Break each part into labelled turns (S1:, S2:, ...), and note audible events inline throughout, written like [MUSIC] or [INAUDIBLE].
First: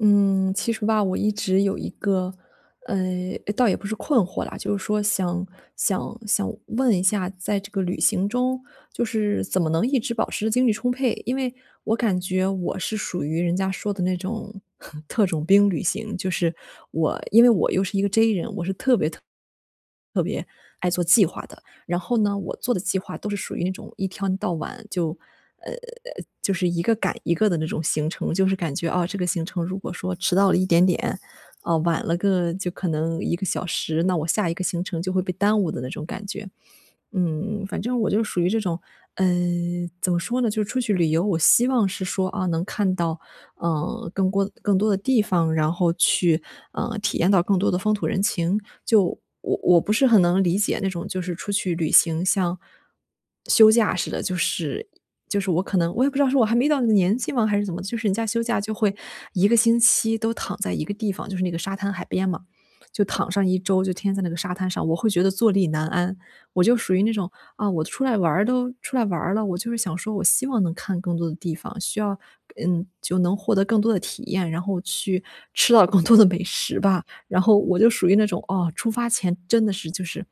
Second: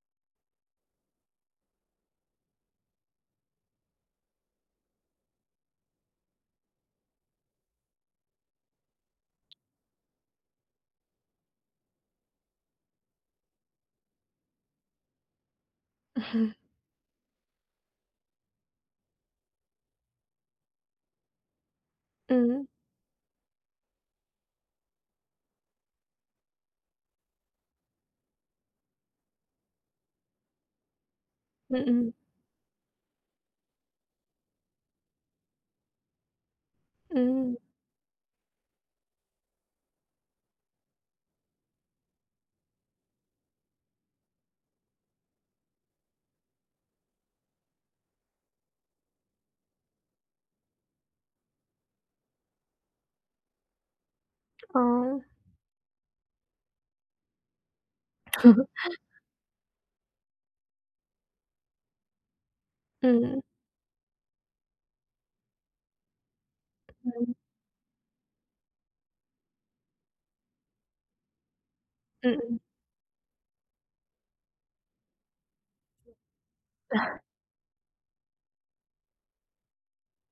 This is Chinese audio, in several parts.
S1: 嗯，其实吧，我一直有一个，倒也不是困惑啦，就是说想问一下，在这个旅行中，就是怎么能一直保持精力充沛？因为我感觉我是属于人家说的那种 [LAUGHS] 特种兵旅行，就是
S2: [LAUGHS]
S1: 我，因为我又是一个 J 人，我是特别爱做计划的，然后呢，我
S2: 嗯，
S1: 做的计划都是属于那种一天到晚就呃，就是一个赶一个的那种行程，就是感觉啊，这个行程如果说迟到了一点点，啊，
S2: 嗯
S1: 晚
S2: 嗯
S1: 了个就可能1个小时，那我下一个行程就会被耽误的那种感觉。
S2: 嗯，
S1: 反正我就属于这种，怎么说呢，就是出去旅游，我希望是说，能看到更多更多的地方，然后去，体验到更多的风土人情。就我不是很能理解那种就是出去旅行像休假似的，就是
S2: 哦，
S1: 就是我可能我也不知道是我还没到那个年纪吗，还是怎么的就是人家休假就
S2: [LAUGHS]
S1: 会1个星期都躺在一个地方，就是那个沙滩海边嘛，就躺
S2: 嗯，
S1: 上一周，就天天在那个沙滩上，我会觉得坐立难安。我就属于那种
S2: 嗯，
S1: 啊，我出来玩儿都出来玩儿了，我就是想说我希望能看更多的地方，需要
S2: 嗯嗯，
S1: 就能获得更多的体验，然后去吃到更多的美食吧。然后我就属于那种，哦，出发前真的是就是，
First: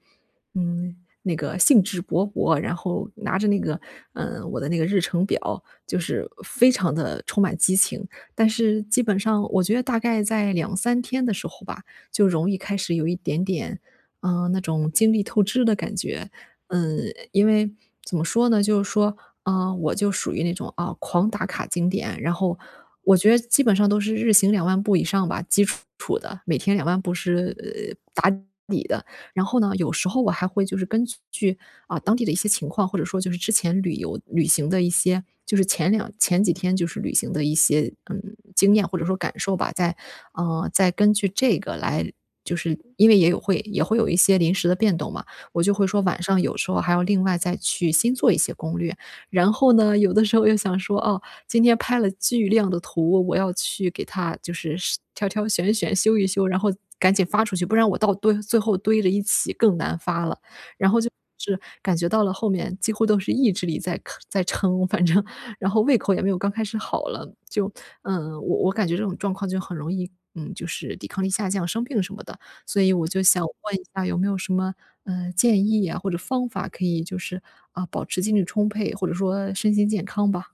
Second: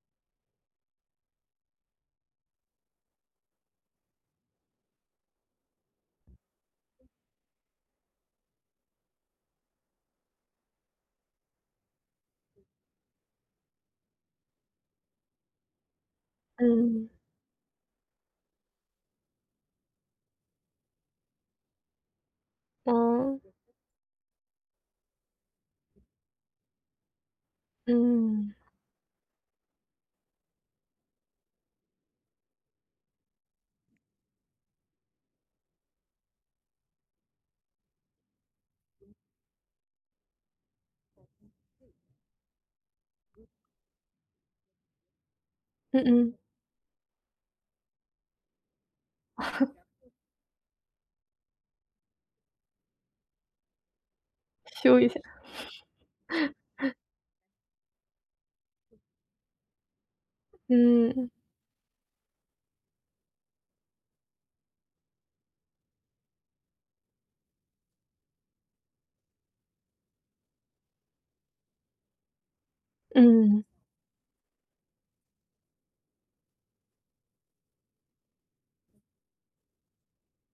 S1: 嗯，那个兴致勃勃，然后拿着那个，我的那个日程表，就是非常的充满激情。但是基本上我觉得大概在2、3天的时候吧，就容易开始有一点点，那种精力透支的感觉。嗯，
S2: 嗯，
S1: 因为怎么说呢，就是说，啊，我就属于那种啊，狂打卡景点，然后我觉得
S2: 哦，
S1: 基本上都是日行两万步以上吧，基础的，每天两万步是，打
S2: 嗯，
S1: 底的。然后呢，有时候我还会就是根据，啊，当地的一些情况，或者说就是之前旅游旅行的一些就是前几天就是旅行的一些，经验或者说感受吧，再根据这个来就是因为也会有一些临时的变动嘛，我就会说
S2: 嗯
S1: 晚
S2: 嗯，
S1: 上有时候还要另外再去新做一些攻略。然后
S2: [LAUGHS]
S1: 呢，有的时候又想说，哦，今天拍了巨量的图，我要去给它就是
S2: 修
S1: 是
S2: 一下，
S1: 挑挑选选、修一修，然后赶紧发出去，不然我最后堆着一起更难发了。然后就
S2: 嗯，
S1: 是感觉到了后面几乎都是意志力在撑，反正然后胃口也没有刚开始好了，我感觉这种状况就很容易，就是抵抗力下降、生病什么的。所以我就想
S2: 嗯，
S1: 问一下有没有什么，建议呀，或者方法可以就是，保持精力充沛，或者说身心健康吧？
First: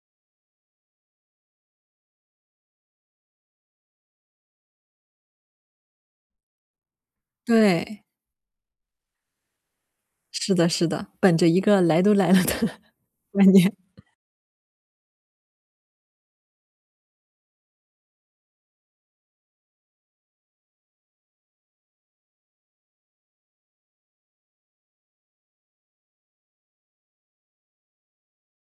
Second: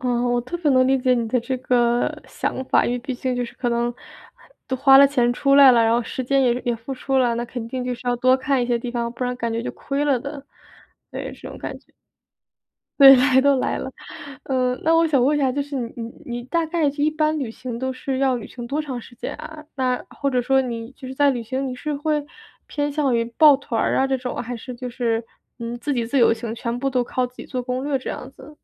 S2: 哦，我特别能理解你的这个想法。因为毕竟就是可能都花了钱出来了，然后时间也付出了，那肯定就是
S1: 对，
S2: 要多看一些地方，不然感觉就亏了的，
S1: 是的是的，
S2: 对，
S1: 本
S2: 这
S1: 着
S2: 种
S1: 一
S2: 感
S1: 个
S2: 觉。
S1: 来都来了的
S2: [LAUGHS] 对，
S1: [LAUGHS]
S2: 来
S1: 观
S2: 都
S1: 念。
S2: 来了。嗯，那我想问一下，就是你大概一般旅行都是要旅行多长时间啊？那或者说你就是在旅行，你是会偏向于抱团儿啊这种，还是就是，自己自由行，全部都靠自己做攻略这样子？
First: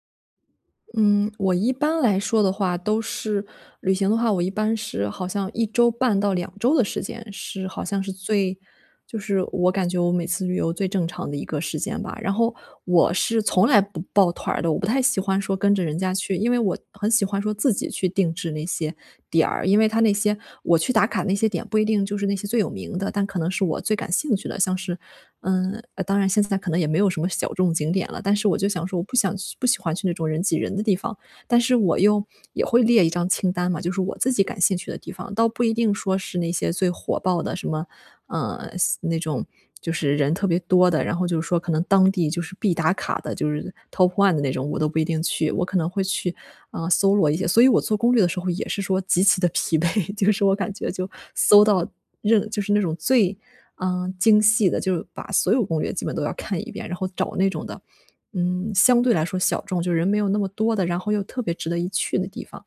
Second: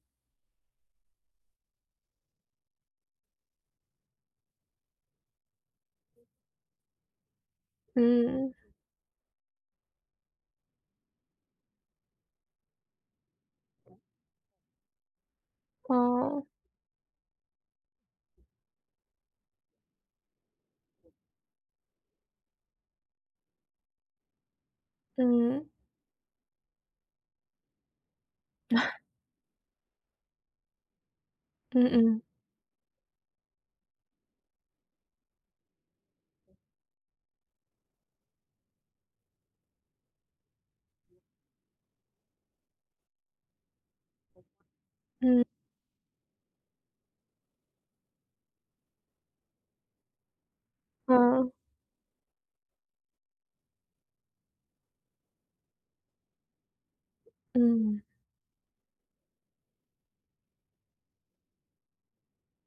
S1: 嗯，我一般来说的话，都是旅行的话，我一般是好像1周半到2周的时间，是好像是
S2: 嗯，
S1: 最就是我感觉我每次旅游最正常的一个时间吧。然后我是从来不抱团儿的，我不太喜欢说跟着人家去，
S2: 哦，
S1: 因为我很喜欢说自己去定制那些点儿，因为他那些我去打卡那些点不一定就是那些最有名的，但可能是我最感兴趣的，像是，
S2: 嗯，
S1: 当然现在可能也没有什么小众景点了，但是我就想说我不想去不喜欢去那种人挤人的地方，但是
S2: 嗯
S1: 我
S2: 嗯，
S1: 又也会列一张清单嘛，就是我自己感兴趣的地方，倒不一定说是那些最火爆的什么，呃，那种就是人特别多的，然后就是说可能当地就是必打卡的，就是 top one 的那种，我都不一定
S2: 嗯，
S1: 去，我可能会去搜罗一些。所以我做攻略的时候也是说极其的 [LAUGHS] 疲惫，[LAUGHS] 就是我感觉就
S2: 嗯，
S1: 搜到就是那种最，精细的，就是把所有攻略基本都要看一遍，然后找那种的
S2: 嗯，
S1: 相对来说小众，就人没有那么多的，然后又特别值得一去的地方。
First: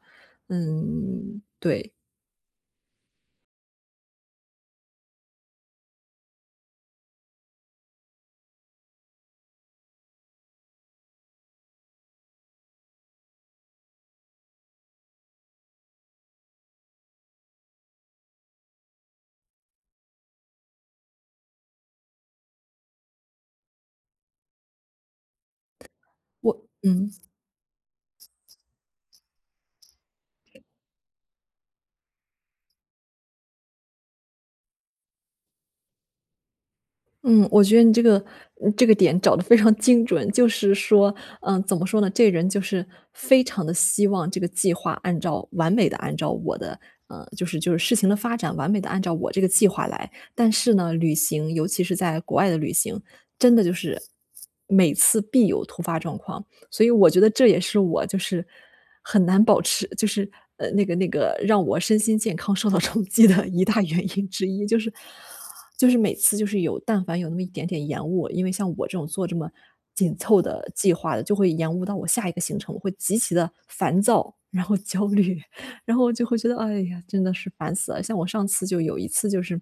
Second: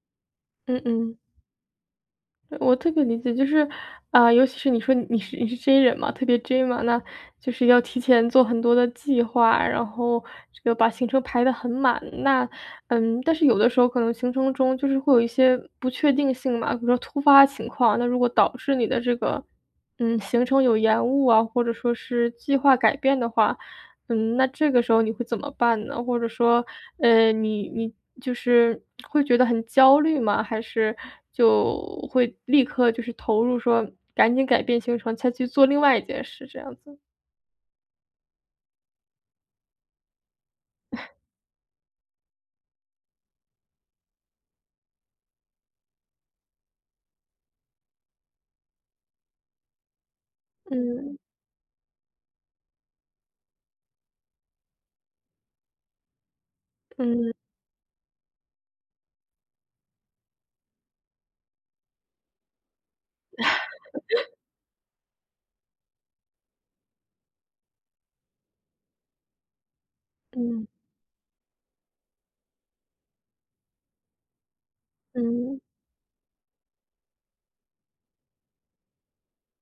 S2: 嗯嗯。
S1: 嗯，对，
S2: 我特别理解，就是，啊、尤其是你说你是 J 人嘛，特别 J 嘛，那就是要提前做很多的计划，然后这个把行程排得很满。那，但是有的时候可能行程中就是会有一些不确定性嘛，比如说突发情况，那如果导致你的这个，行程有延误啊，或者说是计划改变的话，嗯，那这个时候你会怎么办呢？或者说，
S1: 我嗯
S2: 你就是会觉得很焦虑吗？还是就会立刻就是投入说赶紧改变行程，再去做另外一件事这样子？
S1: 嗯，我觉得你这个点找的非常精准，就是说，怎么说呢？这人就是非常的希望这个计划按照完美的按照我的呃，就是就是事情的发展完美的按照我这个计划来。但是呢，旅
S2: 嗯
S1: 行，尤其是在国外的旅行，真的就是每次必有突发状况。所以我觉得
S2: 嗯
S1: 这也是我就是很难保持就是，那个让我身心健康受到冲击的一大原因之一，就是就是每次就是有但凡有那么一点点延误，因为像我这种做这么紧凑
S2: 嗯
S1: 的计划的，就会延误到我下一个行程，我会极其的烦躁，然后焦虑，
S2: 嗯
S1: [LAUGHS] 然后就会觉得，哎呀，真的是烦死了。像我上次就有一次就是，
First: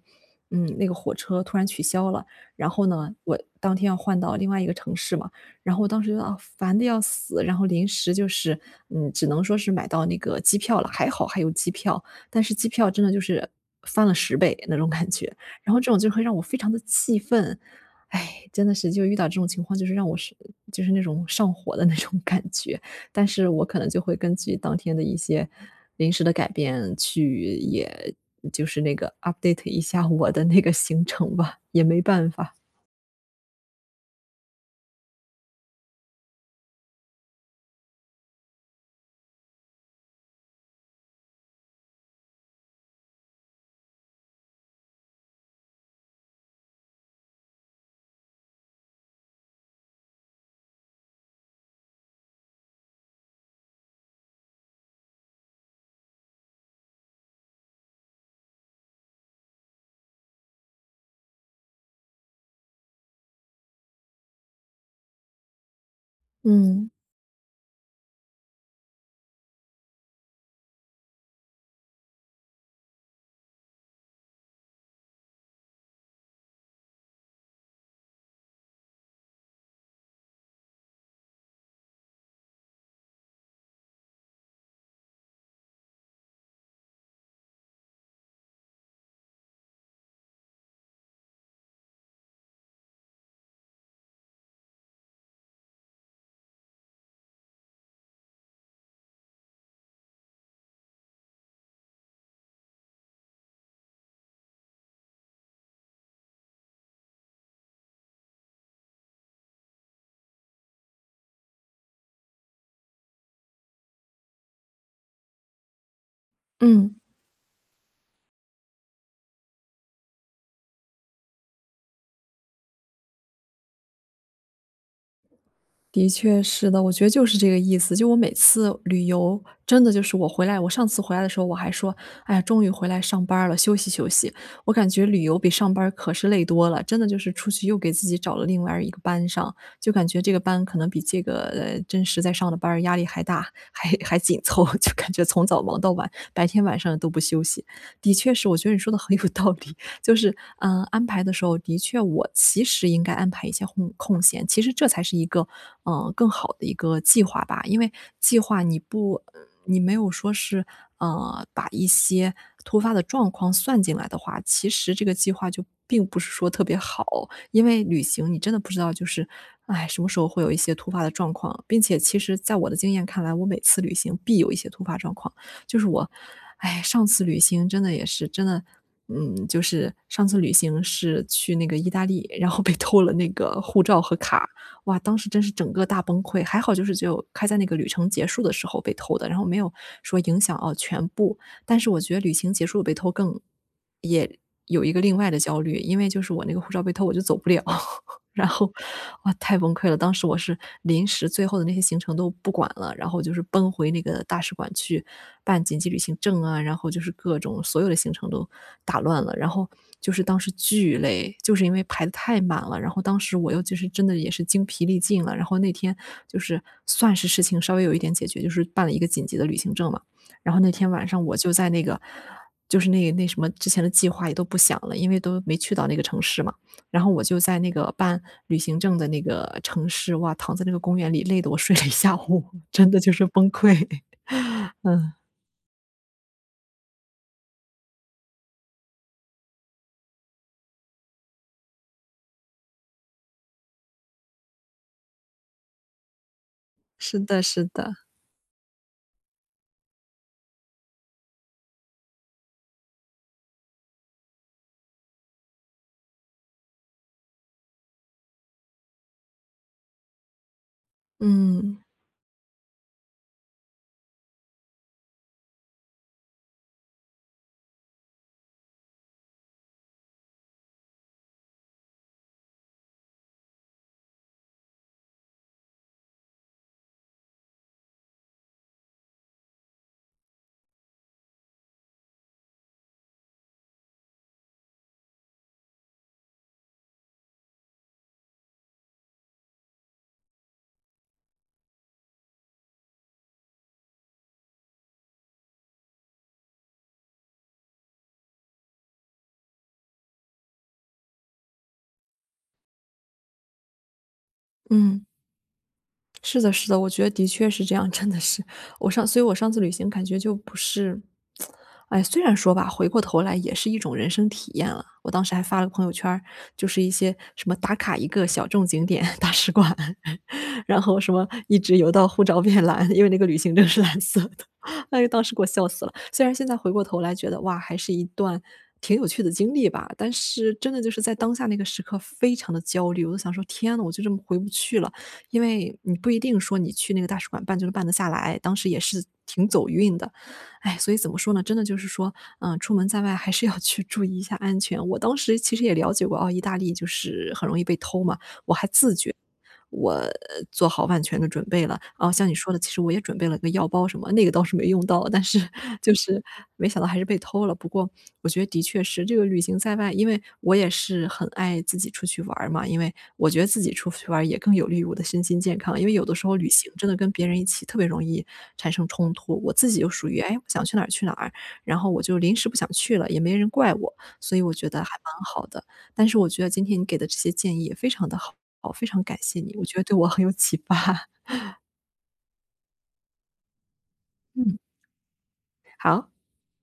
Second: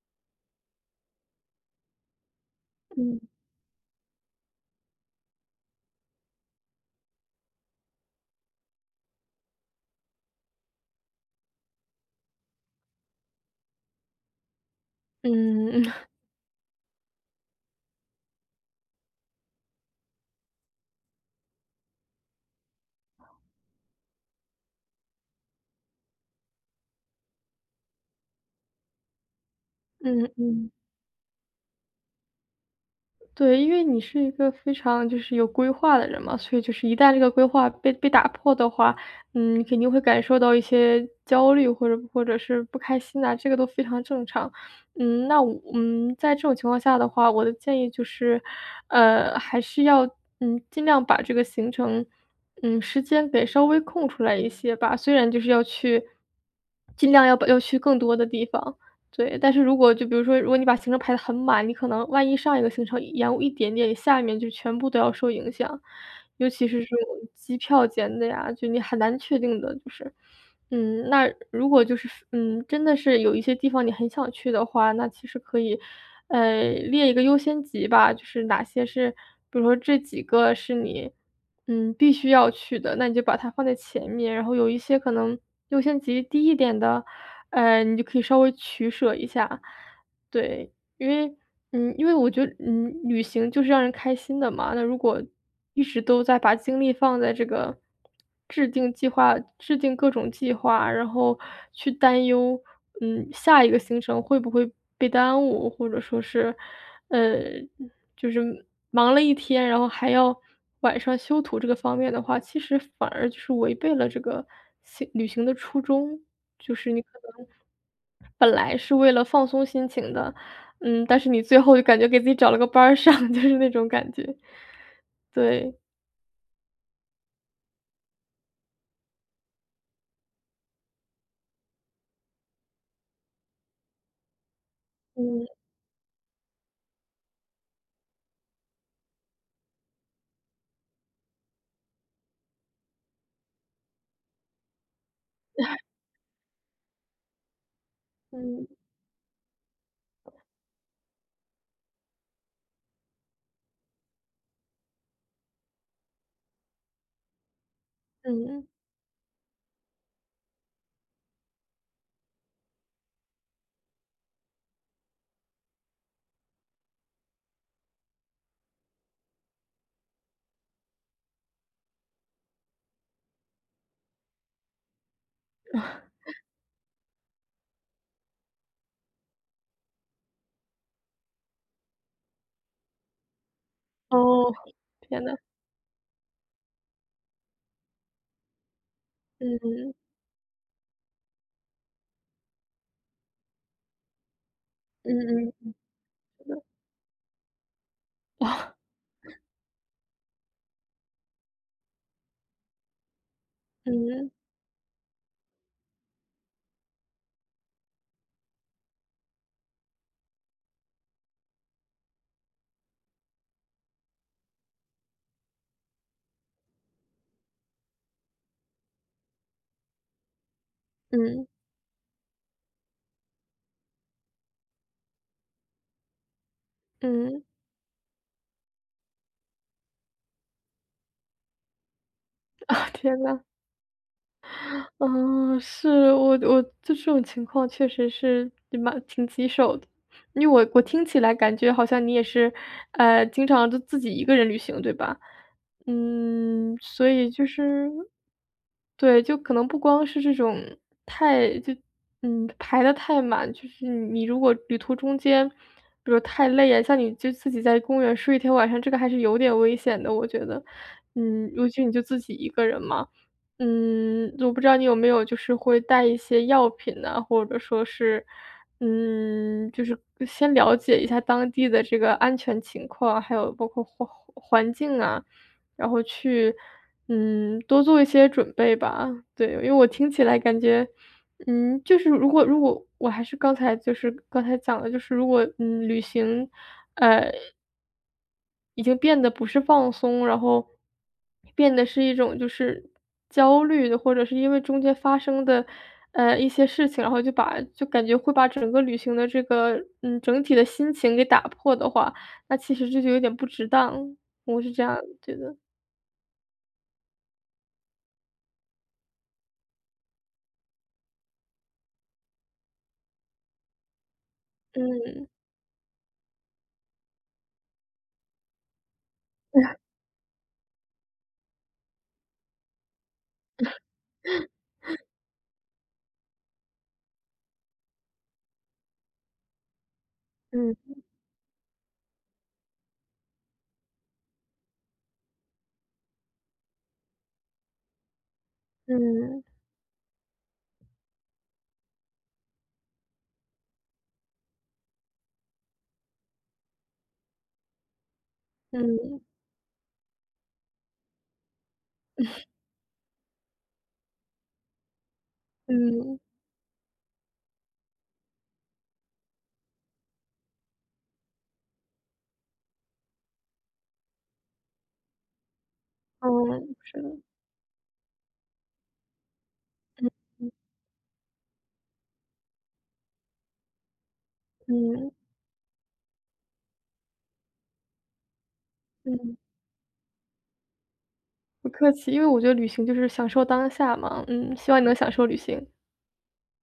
S1: 那个火车突然取消了，然后呢，
S2: 嗯
S1: 我当天要换到另外一个城市嘛，然后我当时觉得，啊，烦得要死，然后临时就是，只能说是买到那个机票了，还好还有机票，但是机票真的就是翻了10倍那种感觉，
S2: 嗯
S1: 然后
S2: 嗯
S1: 这种就会让我非常的气愤。唉，真的是就遇到这种情况，就是让我就是那种上火的那种感觉，但是我可能就会根据当天的一些临时的改变去也就是那个 update 一下
S2: 嗯
S1: 我的那
S2: 嗯。
S1: 个行程吧，也没办法。
S2: 对，因为你是一个非常就是有规划的人嘛，所以就是一旦这个规划被打破的话，嗯，你肯定会感受到一些焦虑或者是不开心啊，这个都非常正常。嗯，那我在这种情况下的话，我的建议就是，还是要尽量把这个行程，时间给稍微空出来一些吧。虽然就是要去，尽量要把要去更多的地方。对，但是如果就比如说，如果你把行程排得很满，你可能万一上一个行程延误一点点，你下面就全部都要受影响。尤其是这
S1: 嗯
S2: 种机票间的呀，就你很难确定的，就是。嗯，那如果就是真的是有一些地方你很想去的话，那其实可以，列一个优先级吧，就是哪些是，比如说这几个是你，必须要去的，那你就把它放在前面，然后有一些可能优先级低一点的，你就可以稍微取舍一下，对。因为我觉得，旅行就是让人开心的嘛。那如果一直都在把精力放在这个制定计划、制定各种计划，然后去担忧，下一个行程会不会被耽误，或者说是，呃，就是忙了一天，然后还要晚上修图这个方面的话，其实反而就是违背了这个行旅行的初衷。就是
S1: 嗯。
S2: 你本来是为了放松心情的，但是你最后就感觉给自己找了个班儿上，[LAUGHS] 就是那种感觉。对，
S1: 的确是的，我觉得就是这个意思。就我每次旅游，真的就是我回来，我上次回来的时候我还说，哎呀，终于回来上班儿了，休息休息。我感觉旅游比
S2: 嗯
S1: 上班儿可是累多了，真的就是出去又给自己找了另外一个班上，就感觉这个班可能比这个真实在上的班儿压力还大，还紧凑，[LAUGHS] 就感觉从早忙到晚，白天晚上都不休息。的确是，我
S2: 嗯
S1: 觉得你说的很有道理。就是，安排的时候，的确我其实应该安排一些空闲，其实这才是一个，更好的一个计划吧。因为计划
S2: 嗯，
S1: 你没有说是，把一些突发的状况算进来的话，其实这个计划就并不是说特别好。因为旅行你真的不知道就是，哎什么时候会有一些突发的状况，并且其实在我的经验看来，我每次旅行必有一些突发状况。就是我，哎，上次旅行真的也是真的，就是上次旅行是去那个意大利，然后被偷了那个护照和卡，
S2: 哦，
S1: 哇，当
S2: 天
S1: 时
S2: 呐，
S1: 真是整个大崩溃。还好就是只有在那个旅程结束的时候被偷的，然后
S2: 嗯
S1: 没有
S2: 嗯
S1: 说影响全部。但是我觉得旅行结束被偷更也有一个另外的
S2: 嗯
S1: 焦
S2: 嗯，
S1: 虑，因为就是我那个护照被偷，我就走不了。
S2: [LAUGHS]
S1: 然
S2: 哦，
S1: 后，哇，太崩溃了！当时我是临时最后的那些行程都不管了，然后就是奔回那个
S2: 嗯
S1: 大使馆去办紧急旅行证啊，然后就是各种所有的行程都打乱了，然后就是当时巨累，就是因为排的太满了，然后当时我又就是真的也是精疲力尽了，然后那天就是算是事情稍微有一点解决，就是办了一个紧急的旅行证嘛，然后那天晚上我
S2: 嗯
S1: 就在那个就是那什么之前的计划也都不想了，因为都没去到那个城市嘛。然后我就
S2: 嗯，
S1: 在那个办旅行证的那个城市，哇，躺在那个公园里，累得我睡了一下午，
S2: 啊，
S1: 真的就
S2: 天
S1: 是
S2: 呐。
S1: 崩溃。
S2: 嗯，是，我就这种情况确实是蛮挺棘手的。因为我听起来感觉好像你也是，经常就自己一个人旅行，对吧？嗯，
S1: [LAUGHS]
S2: 所
S1: 是
S2: 以
S1: 的
S2: 就
S1: 是
S2: 是
S1: 的。
S2: 对。就可能不光是这种太就嗯排的太满，就是你如果旅途中间，比如太累啊，像你就自己在公园睡一天晚上，这个还是有点危险的，我觉得。嗯，尤
S1: 嗯，
S2: 其你就自己一个人嘛。嗯，我不知道你有没有就是会带一些药品呐，或者说是，就是先了解一下当地的这个安全情况，还有包括环境啊，然后去，多做一些准备吧。对，因为我听起来感觉，就是如果我还是刚才讲的。就是如果旅行已经变得不是放松，然后变得是一种就是焦虑的，或者是因为中间发生的，一些事情，然后就把就感觉会把整个旅行的这个，整体的心情给打破的话，那其实这就有点不值当，我是这样
S1: 嗯。
S2: 觉得。
S1: 是的，是的，我觉得的确是这样，真的是。所以我上次旅行感觉就不是哎，虽然说吧，回过头来也是一种人生体验了。我当
S2: 嗯，
S1: 时还发了个朋友圈儿，就是一些什么打卡一个小众景点 [LAUGHS] 大使馆，[LAUGHS] 然后什么一直游到护照变蓝，因为那个旅行证是蓝色的。[LAUGHS] 哎，当时给我笑死了。虽然现在回过头来觉得，哇，还是一段挺有趣的经历吧，但是真
S2: 嗯，
S1: 的就是在当下那个时刻非常的焦虑，我就想说：“天呐，我就这么回不去了。”因为你不一定说你去那个大使馆办就能办得下来，当时也是
S2: 嗯，
S1: 挺走运的。哎，所以怎么说呢？真的就是说，嗯，出门在外还是要去注意一下安全。我当时其实也了解过，哦，意大利就是很容易被偷嘛。我还自觉
S2: 嗯，
S1: 我做好万全的准备了。啊，像你说的，其实我也准备了个药包什么，那个倒是没用到，但是就
S2: 嗯，
S1: 是没想到还是被偷了。不过我觉得的确是这个旅行在外，因为我也是很爱自己出去玩儿嘛，因为我觉得自己出去玩儿也更有利于我的身心健康。因为有的时
S2: 嗯，
S1: 候旅行真的
S2: 是的，
S1: 跟别人一起特别容易产生冲突，我自己就属
S2: 嗯，
S1: 于，哎，我
S2: 嗯，
S1: 想去哪儿去哪儿，然后我就临时不想去了，也没人怪我，所以我觉得还
S2: 嗯，
S1: 蛮好的。但是我觉得今天你给的这些建议也非常的好，非常感
S2: 嗯，
S1: 谢你，我觉得对我很有启发。
S2: 不客气。因为我觉得旅行就是享受当下嘛，
S1: [LAUGHS]
S2: 嗯，
S1: 嗯，
S2: 希望你能享受旅行。
S1: 好。